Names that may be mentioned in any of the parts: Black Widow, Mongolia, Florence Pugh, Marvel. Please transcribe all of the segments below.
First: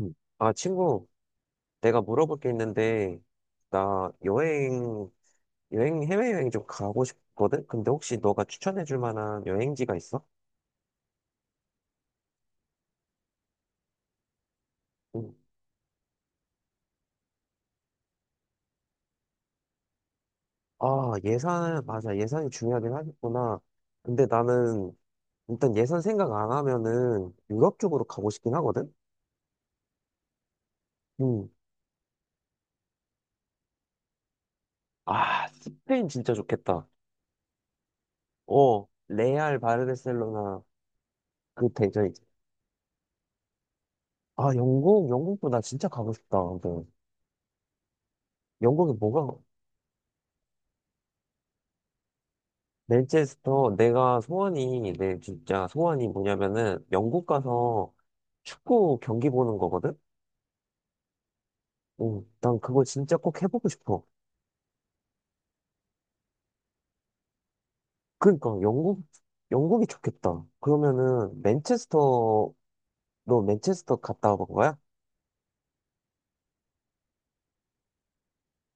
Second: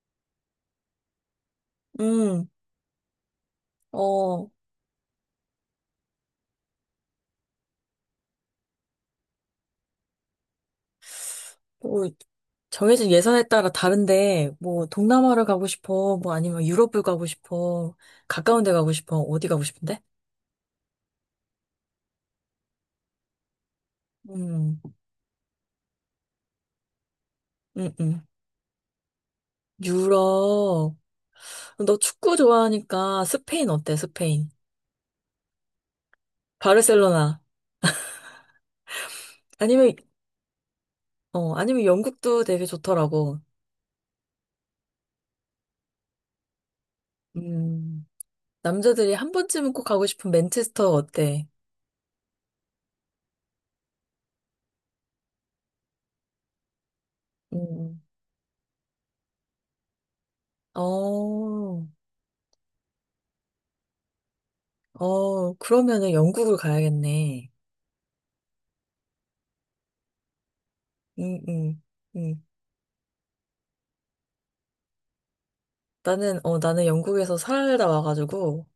음. 아, 친구, 내가 물어볼 음, 게 있는데, 나 어, 여행, 해외여행 좀 가고 싶거든? 근데 혹시 너가 추천해 줄 만한 여행지가 있어? 뭐, 정해진 예산에 따라 다른데, 뭐, 음. 동남아를 가고 싶어, 뭐, 아니면 유럽을 가고 싶어, 가까운 데 가고 싶어, 어디 가고 싶은데? 아, 예산, 맞아. 예산이 중요하긴 하겠구나. 근데 음, 나는 일단 예산 생각 안 하면은 유럽 음, 쪽으로 음. 가고 싶긴 하거든? 유럽. 음. 너 축구 좋아하니까 스페인 어때, 스페인? 아, 스페인 진짜 좋겠다. 바르셀로나. 어, 레알 아니면, 바르셀로나 어, 그 아니면 대전 있지. 영국도 되게 좋더라고. 아, 영국도 나 진짜 가고 싶다. 근데 음, 영국에 남자들이 한 뭐가, 번쯤은 꼭 가고 싶은 맨체스터 어때? 맨체스터, 내가 소원이, 내 진짜 소원이 뭐냐면은, 영국 가서 음, 축구 경기 보는 거거든? 어, 응, 난 그거 진짜 꼭 해보고 싶어. 그러면은 영국을 가야겠네. 그러니까, 영국, 영국이 좋겠다. 그러면은, 음, 음, 음. 맨체스터, 너 맨체스터 갔다 와본 거야? 나는 영국에서 살다 와가지고,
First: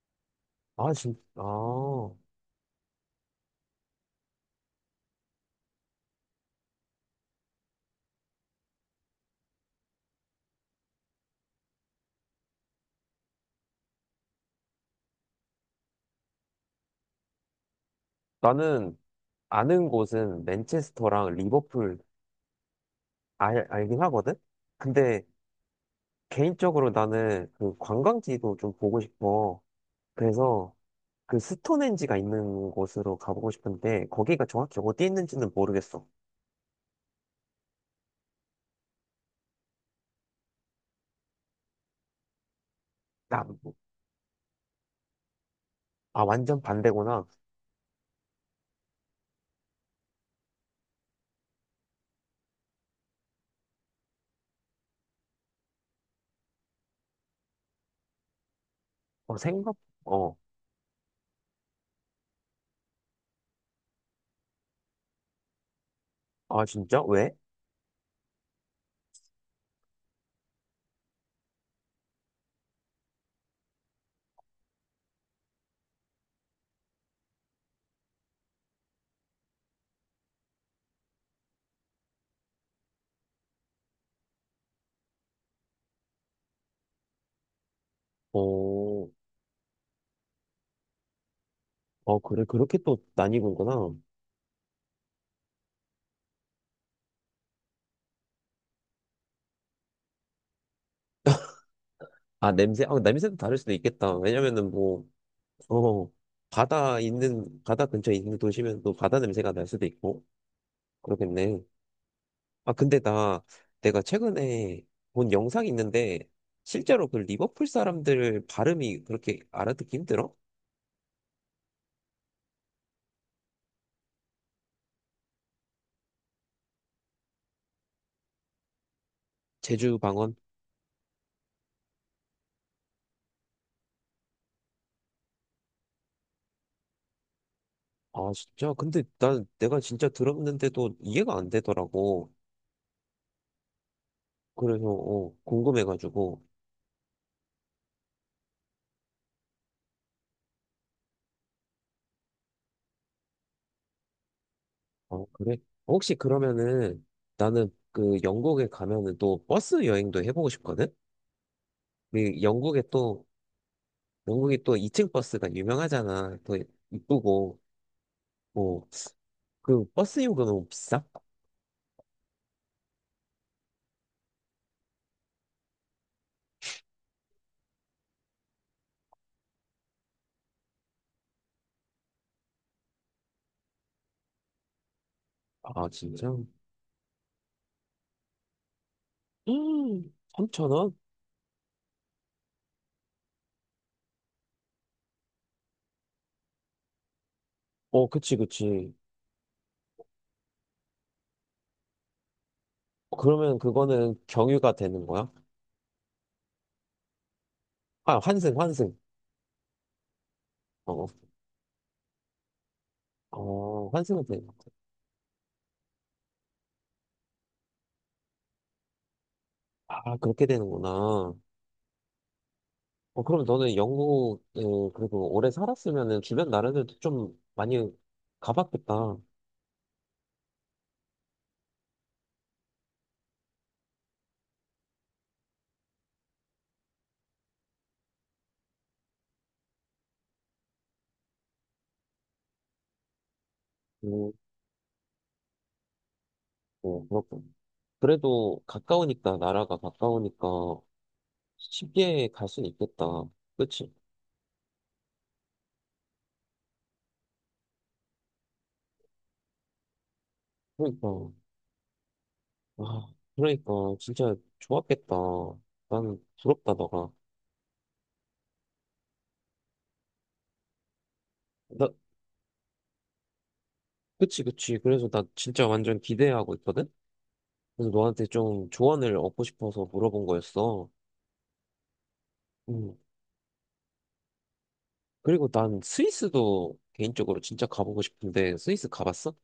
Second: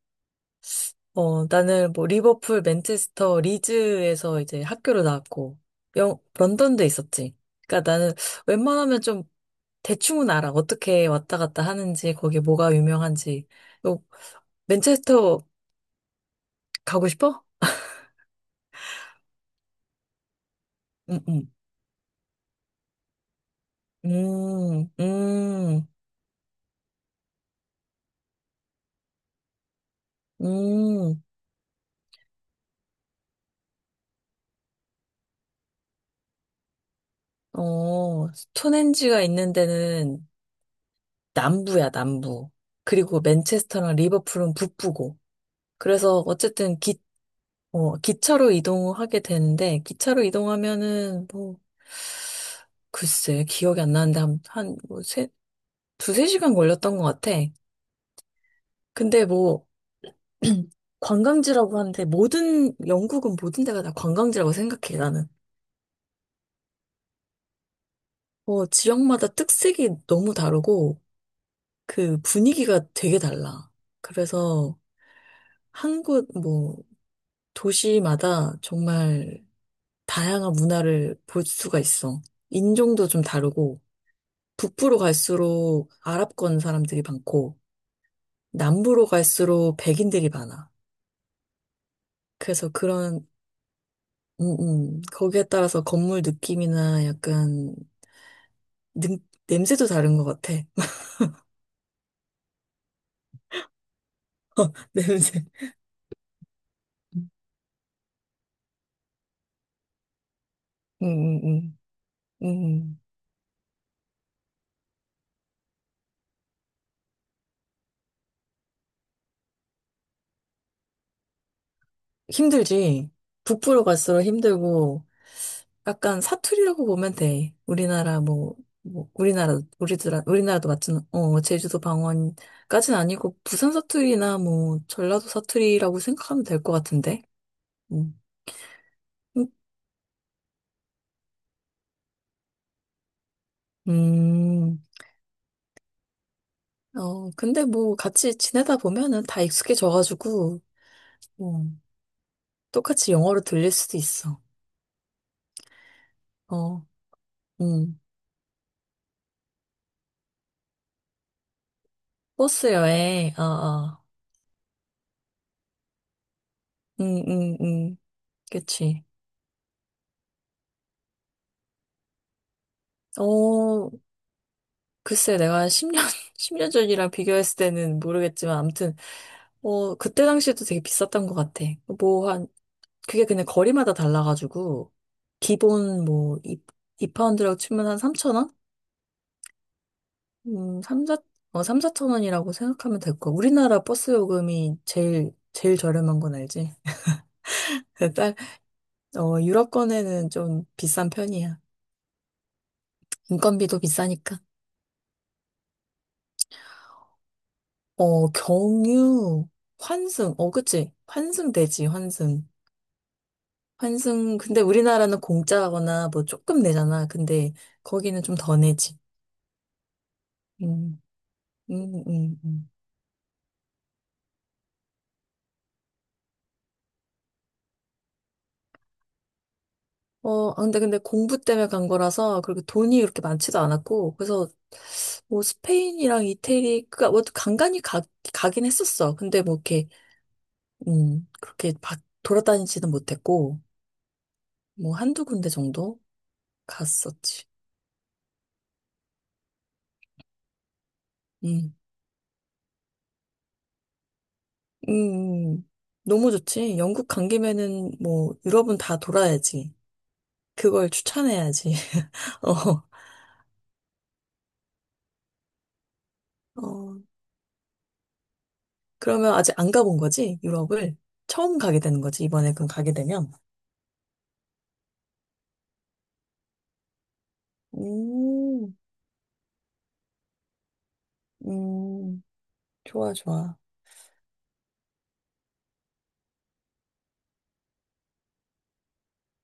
아, 진, 아. 나는 뭐, 리버풀, 맨체스터, 리즈에서 이제 학교를 나왔고, 런던도 있었지. 그러니까 나는 웬만하면 좀 대충은 알아. 어떻게 왔다 갔다 하는지, 거기 뭐가 유명한지. 요, 맨체스터 가고 싶어? 나는 아는 곳은 맨체스터랑 응응. 리버풀 알, 알긴 하거든? 근데, 음, 개인적으로 나는 그 관광지도 좀 보고 싶어. 그래서, 음, 음. 그 스톤헨지가 있는 곳으로 가보고 싶은데 거기가 정확히 어디 있는지는 모르겠어. 스톤헨지가 있는 데는 남부야, 남부. 그리고 나, 맨체스터랑 리버풀은 북부고. 그래서 아 완전 어쨌든 기, 반대구나. 어, 기차로 이동하게 되는데, 기차로 이동하면은 뭐, 글쎄, 기억이 안 나는데 한, 뭐, 두세 시간 걸렸던 것 같아. 근데 어 뭐, 생각, 어, 관광지라고 하는데 영국은 모든 데가 다 관광지라고 생각해, 나는. 아 진짜? 왜? 뭐, 지역마다 특색이 너무 다르고, 그 분위기가 되게 달라. 그래서 뭐, 도시마다 정말 다양한 문화를 볼 수가 있어. 인종도 좀 다르고, 북부로 갈수록 아랍권 사람들이 많고, 남부로 어, 갈수록 백인들이 많아. 어 그래 그래서 그렇게 또 그런, 나뉘는구나. 음, 거기에 따라서 건물 느낌이나 약간, 능, 냄새도 다른 것 같아. 아 냄새, 아 냄새도 다를 수도 있겠다. 왜냐면은 뭐, 냄새. 어 바다 있는 바다 근처에 있는 도시면 또 바다 냄새가 날 수도 있고 음, 그렇겠네. 음, 아 음. 근데 나 내가 최근에 본 영상이 있는데 실제로 그 리버풀 사람들 발음이 그렇게 알아듣기 힘들어? 힘들지. 북부로 갈수록 힘들고, 약간 사투리라고 보면 돼. 우리나라 뭐, 우리나라 제주 우리들 방언? 우리나라도 마찬 어 제주도 방언까지는 아니고 부산 사투리나 뭐 전라도 사투리라고 생각하면 될 것 같은데. 음. 아, 진짜? 근데 난 내가 진짜 들었는데도 이해가 안 되더라고. 음. 그래서, 어, 궁금해가지고. 근데 뭐 같이 지내다 보면은 다 익숙해져가지고 뭐 똑같이 영어로 들릴 수도 있어. 어, 그래? 혹시 어. 그러면은 나는 음. 그 영국에 가면은 또 버스 여행도 해보고 싶거든? 그 버스 영국에 또, 여행. 어 어. 영국이 또 2층 버스가 유명하잖아. 또 음 음, 이쁘고. 음. 뭐, 그치. 그 버스 요금은 비싸? 어, 글쎄, 내가 한 10년, 10년 전이랑 비교했을 때는 모르겠지만, 아무튼, 그때 당시에도 되게 비쌌던 것 같아. 뭐, 한, 그게 그냥 거리마다 달라가지고, 아, 기본 진짜? 뭐, 2, 이파운드라고 치면 한 3,000원? 3천 원 3, 4, 3, 4원이라고 생각하면 될 거야. 우리나라 버스 요금이 제일 저렴한 건 알지? 어, 딸, 그치, 그치. 유럽권에는 좀 비싼 편이야. 그러면 인건비도 그거는 비싸니까. 경유가 되는 거야? 아, 환승. 경유, 환승, 어, 그치? 어, 환승되지, 환승. 어, 환승은 돼. 환승, 근데 우리나라는 공짜거나 뭐 조금 내잖아. 근데 거기는 좀 더 내지. 아, 그렇게 음, 되는구나. 음, 음, 음. 어, 그럼 너는 영국, 어, 그리고 오래 살았으면은 주변 나라들도 좀 많이 가봤겠다. 근데 공부 때문에 간 거라서 그렇게 돈이 그렇게 많지도 않았고, 그래서 뭐 스페인이랑 이태리, 그니까 뭐 간간히 가긴 했었어. 근데 뭐 이렇게, 음, 그렇게 바, 돌아다니지는 못했고, 음, 뭐 한두 군데 정도 어, 갔었지. 그렇군. 그래도 가까우니까, 나라가 가까우니까 음, 쉽게 갈 수는 있겠다. 그치? 음, 음. 너무 좋지. 영국 간 김에는 뭐 유럽은 다 돌아야지. 그걸 그러니까, 추천해야지. 아, 어, 그러니까, 진짜 좋았겠다. 난 부럽다, 어, 너가. 그러면 아직 안 가본 거지? 유럽을? 처음 가게 나, 되는 거지, 이번에 그럼 가게 되면? 그치, 그치. 그래서 나 진짜 완전 기대하고 있거든? 그래서 너한테 좀 음, 조언을 얻고 싶어서 물어본 거였어. 음, 음. 좋아, 좋아. 그리고 난 스위스도 개인적으로 진짜 가보고 싶은데 스위스 가봤어?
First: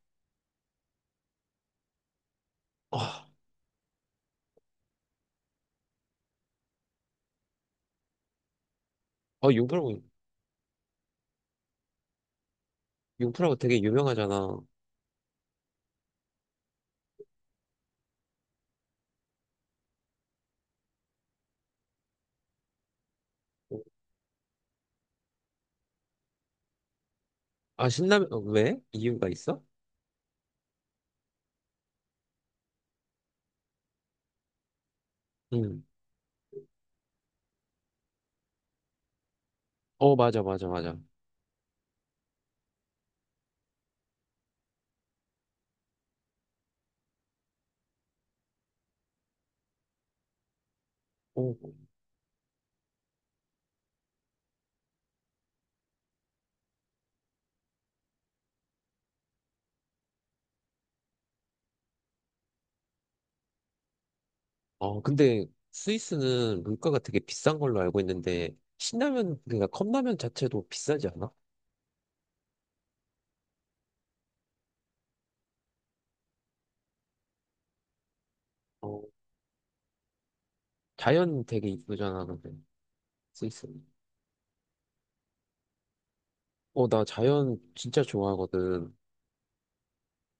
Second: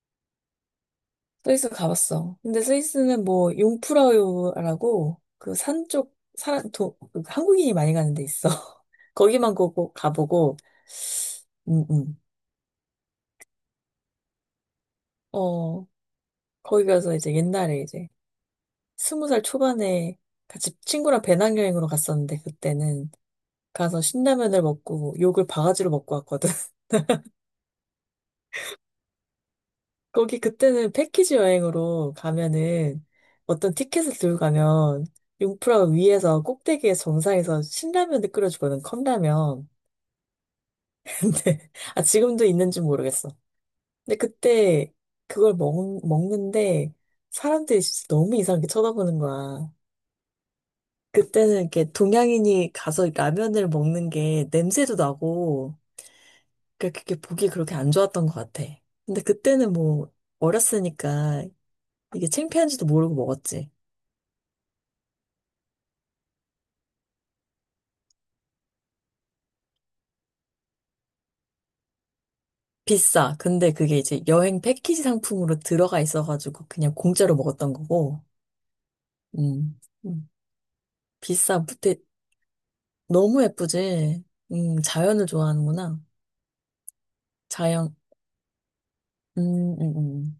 스위스 가봤어. 근데 스위스는 아, 뭐, 융프라우라고, 그 산 쪽, 그 한국인이 많이 가는 데 있어. 아 거기만 꼭 융프라고 가보고, 음, 음. 융프라고 되게 유명하잖아. 어, 어, 거기 가서 이제 옛날에 이제, 20살 초반에 같이 친구랑 배낭여행으로 갔었는데, 그때는 가서 신라면을 먹고, 욕을 바가지로 먹고 왔거든. 아 신라면 어, 왜? 이유가 있어? 거기 그때는 패키지 여행으로 가면은 어떤 티켓을 들고 가면 응. 융프라가 위에서 꼭대기에 정상에서 신라면을 끓여주거든, 컵라면. 어 맞아 맞아 맞아. 근데, 아, 지금도 있는지 모르겠어. 근데 그때 그걸 먹는데 사람들이 진짜 너무 이상하게 쳐다보는 거야. 어, 그때는 이렇게 동양인이 가서 라면을 먹는 게 냄새도 나고, 그러니까 그게 보기 그렇게 안 좋았던 것 같아. 근데 그때는 뭐 어렸으니까 이게 창피한지도 모르고 먹었지. 아 근데 스위스는 물가가 되게 비싼 걸로 알고 있는데 신라면 그러니까 컵라면 자체도 비싸지 않아? 비싸. 근데 그게 이제 여행 패키지 상품으로 들어가 있어가지고 그냥 공짜로 먹었던 거고. 어 음. 음. 자연 비싸. 되게 근데 이쁘잖아 근데 너무 스위스. 예쁘지. 자연을 좋아하는구나. 어나 자연 자연. 진짜 좋아하거든. 음, 음, 음.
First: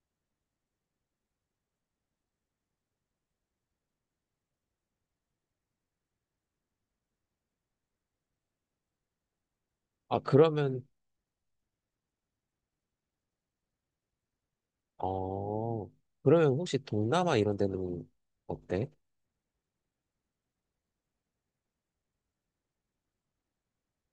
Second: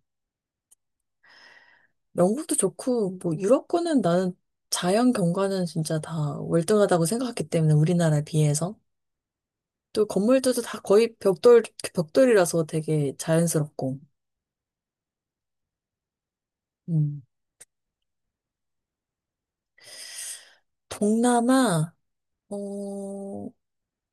영국도 좋고 뭐 유럽 거는 나는 자연 경관은 진짜 다 월등하다고 생각했기 때문에 우리나라에 비해서 또 아 건물들도 다 그러면 거의 벽돌이라서 되게 자연스럽고. 어 그러면 혹시 음. 동남아 이런 데는 어때? 동남아 어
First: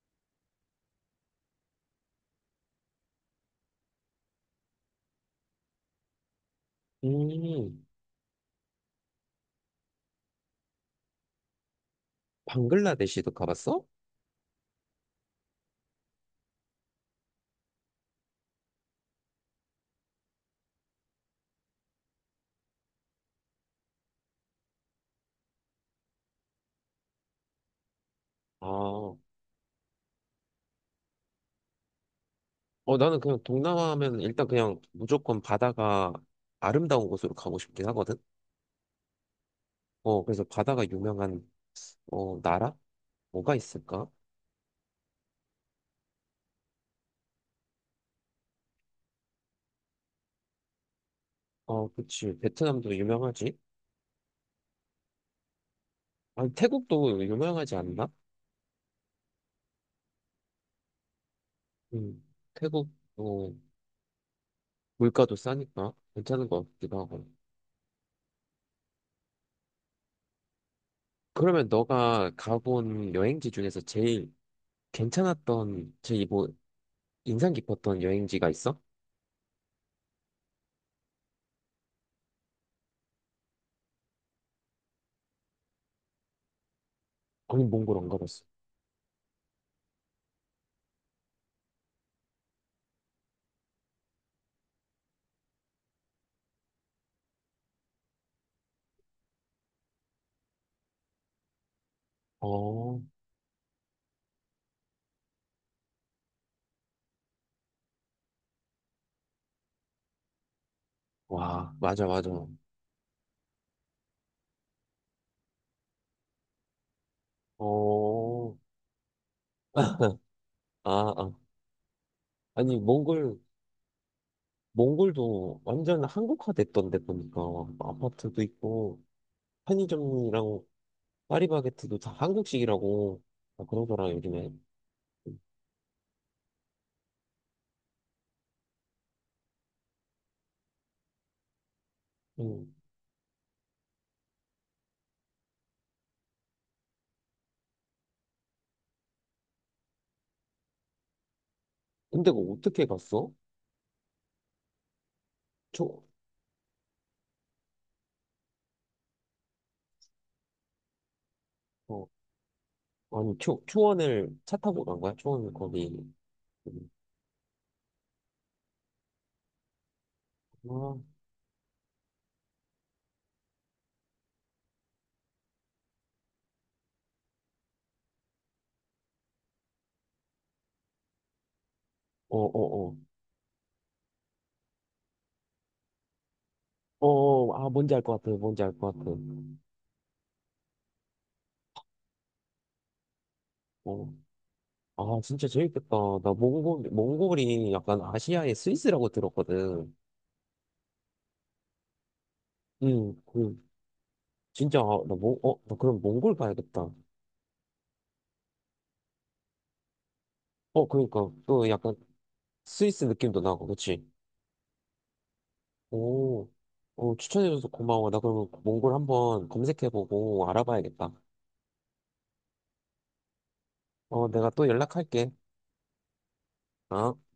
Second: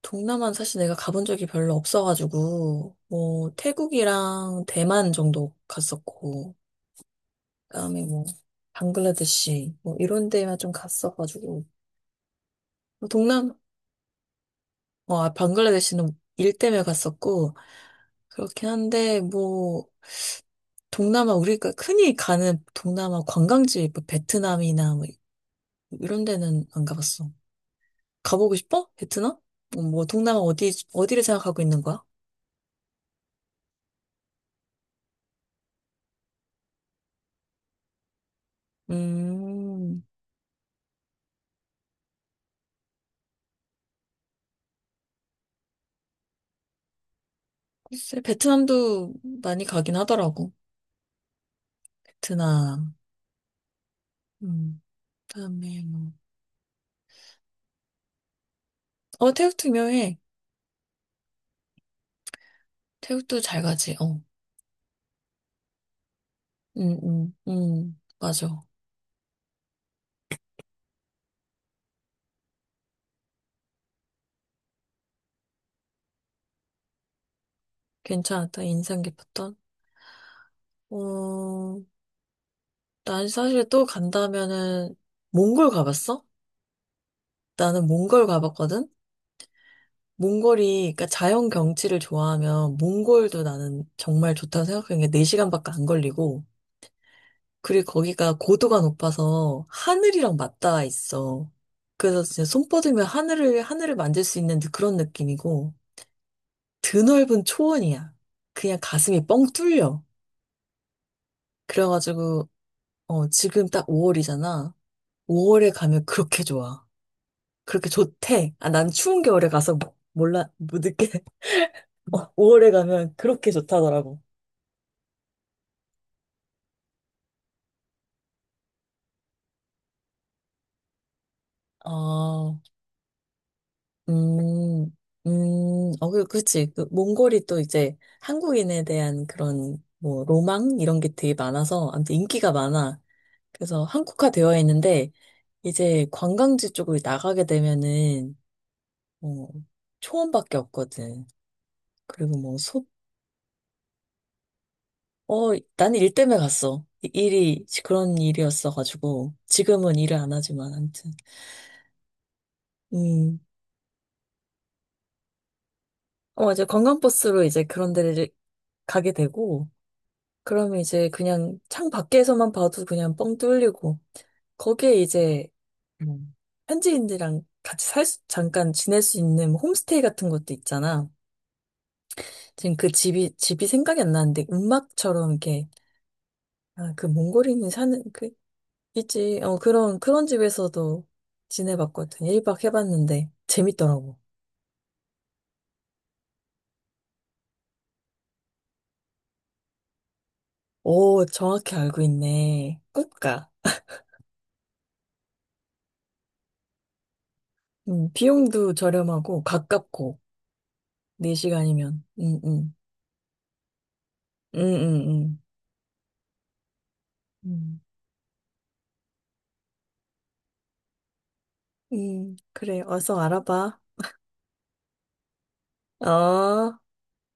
동남아는 사실 내가 가본 적이 별로 없어가지고, 뭐, 태국이랑 대만 정도 갔었고, 음, 그다음에 뭐, 방글라데시, 뭐, 이런 데만 좀 갔어가지고, 뭐 방글라데시도 동남, 가봤어? 방글라데시는 일 때문에 갔었고, 그렇긴 한데, 뭐, 동남아, 우리가 흔히 가는 동남아 관광지, 뭐, 베트남이나 뭐, 이런 데는 안 가봤어. 가보고 아, 싶어? 어, 베트남? 뭐, 동남아 어디를 생각하고 있는 거야? 나는 그냥 동남아 하면 일단 그냥 무조건 바다가 아름다운 곳으로 가고 싶긴 하거든? 음. 어, 그래서 바다가 유명한, 어, 나라? 뭐가 있을까? 글쎄, 베트남도 많이 가긴 하더라고. 어, 그치. 베트남도 베트남. 유명하지? 음, 그다음에 뭐. 아니, 태국도 유명하지 않나? 태국도 유명해. 음, 태국, 태국도 어, 잘 가지. 어. 물가도 싸니까 괜찮은 것 같기도 하고. 맞아. 그러면 너가 가본 여행지 중에서 제일 괜찮았던, 제일 뭐, 인상 깊었던 여행지가 괜찮았다. 있어? 인상 깊었던. 어, 난 사실 또 간다면은 몽골 가봤어? 아니, 나는 몽골 안 몽골 가봤어. 가봤거든. 몽골이 그러니까 자연 경치를 좋아하면 몽골도 나는 정말 좋다고 생각하는 게 4시간밖에 안 걸리고 그리고 거기가 고도가 높아서 하늘이랑 맞닿아 있어. 그래서 진짜 손 어, 뻗으면 하늘을 만질 수 있는 그런 느낌이고, 드넓은 초원이야. 그냥 가슴이 뻥 뚫려. 와, 맞아, 맞아. 그래가지고, 지금 딱 5월이잖아. 5월에 가면 그렇게 좋아. 그렇게 어, 좋대. 아, 난 추운 겨울에 가서 뭐, 몰라, 못 느끼, 아, 아. 5월에 아니, 가면 몽골, 그렇게 좋다더라고. 몽골도 완전 한국화 됐던데 보니까. 아파트도 있고, 편의점이랑 파리바게트도 다 어, 한국식이라고. 아, 그러더라, 요즘에. 음, 그치. 몽골이 또 이제 한국인에 대한 그런, 뭐, 로망? 이런 게 되게 많아서, 아무튼 인기가 음. 많아. 그래서 한국화 되어 있는데, 이제 관광지 쪽으로 나가게 되면은, 뭐, 초원밖에 없거든. 근데 그리고 그거 뭐, 어떻게 소, 갔어? 나는 초, 일 때문에 갔어. 일이, 그런 일이었어가지고, 지금은 일을 안 하지만, 아무튼. 어, 아니, 음, 초원을 차 타고 간 거야? 초원 거기. 이제 음. 관광버스로 이제 그런 데를 가게 되고, 아, 그러면 어, 이제 그냥 창 밖에서만 봐도 그냥 뻥 뚫리고, 거기에 이제, 음, 현지인들이랑 같이 잠깐 지낼 수 있는 뭐 홈스테이 같은 것도 있잖아. 어, 지금 그 어. 집이 생각이 안 나는데, 음악처럼 이렇게, 아, 그 어, 어, 아, 몽골인이 뭔지 알 사는, 것 그, 같아, 뭔지 알 것 같아. 있지. 그런 집에서도 지내봤거든. 1박 해봤는데, 어. 재밌더라고. 아, 진짜 재밌겠다. 나 몽골, 몽골이 약간 아시아의 스위스라고 들었거든. 오, 정확히 알고 있네. 꼭 가. 그, 진짜, 아, 나 몽, 어, 나 그럼 몽골 가야겠다. 비용도 저렴하고, 가깝고, 어, 그러니까, 또 약간 4시간이면. 스위스 느낌도 나고, 그치? 응, 응, 응. 응. 오, 어, 추천해줘서 음. 고마워. 나 그럼 몽골 한번 검색해보고 알아봐야겠다. 그래, 어서 알아봐. 어, 내가 또 연락할게. 어. 어?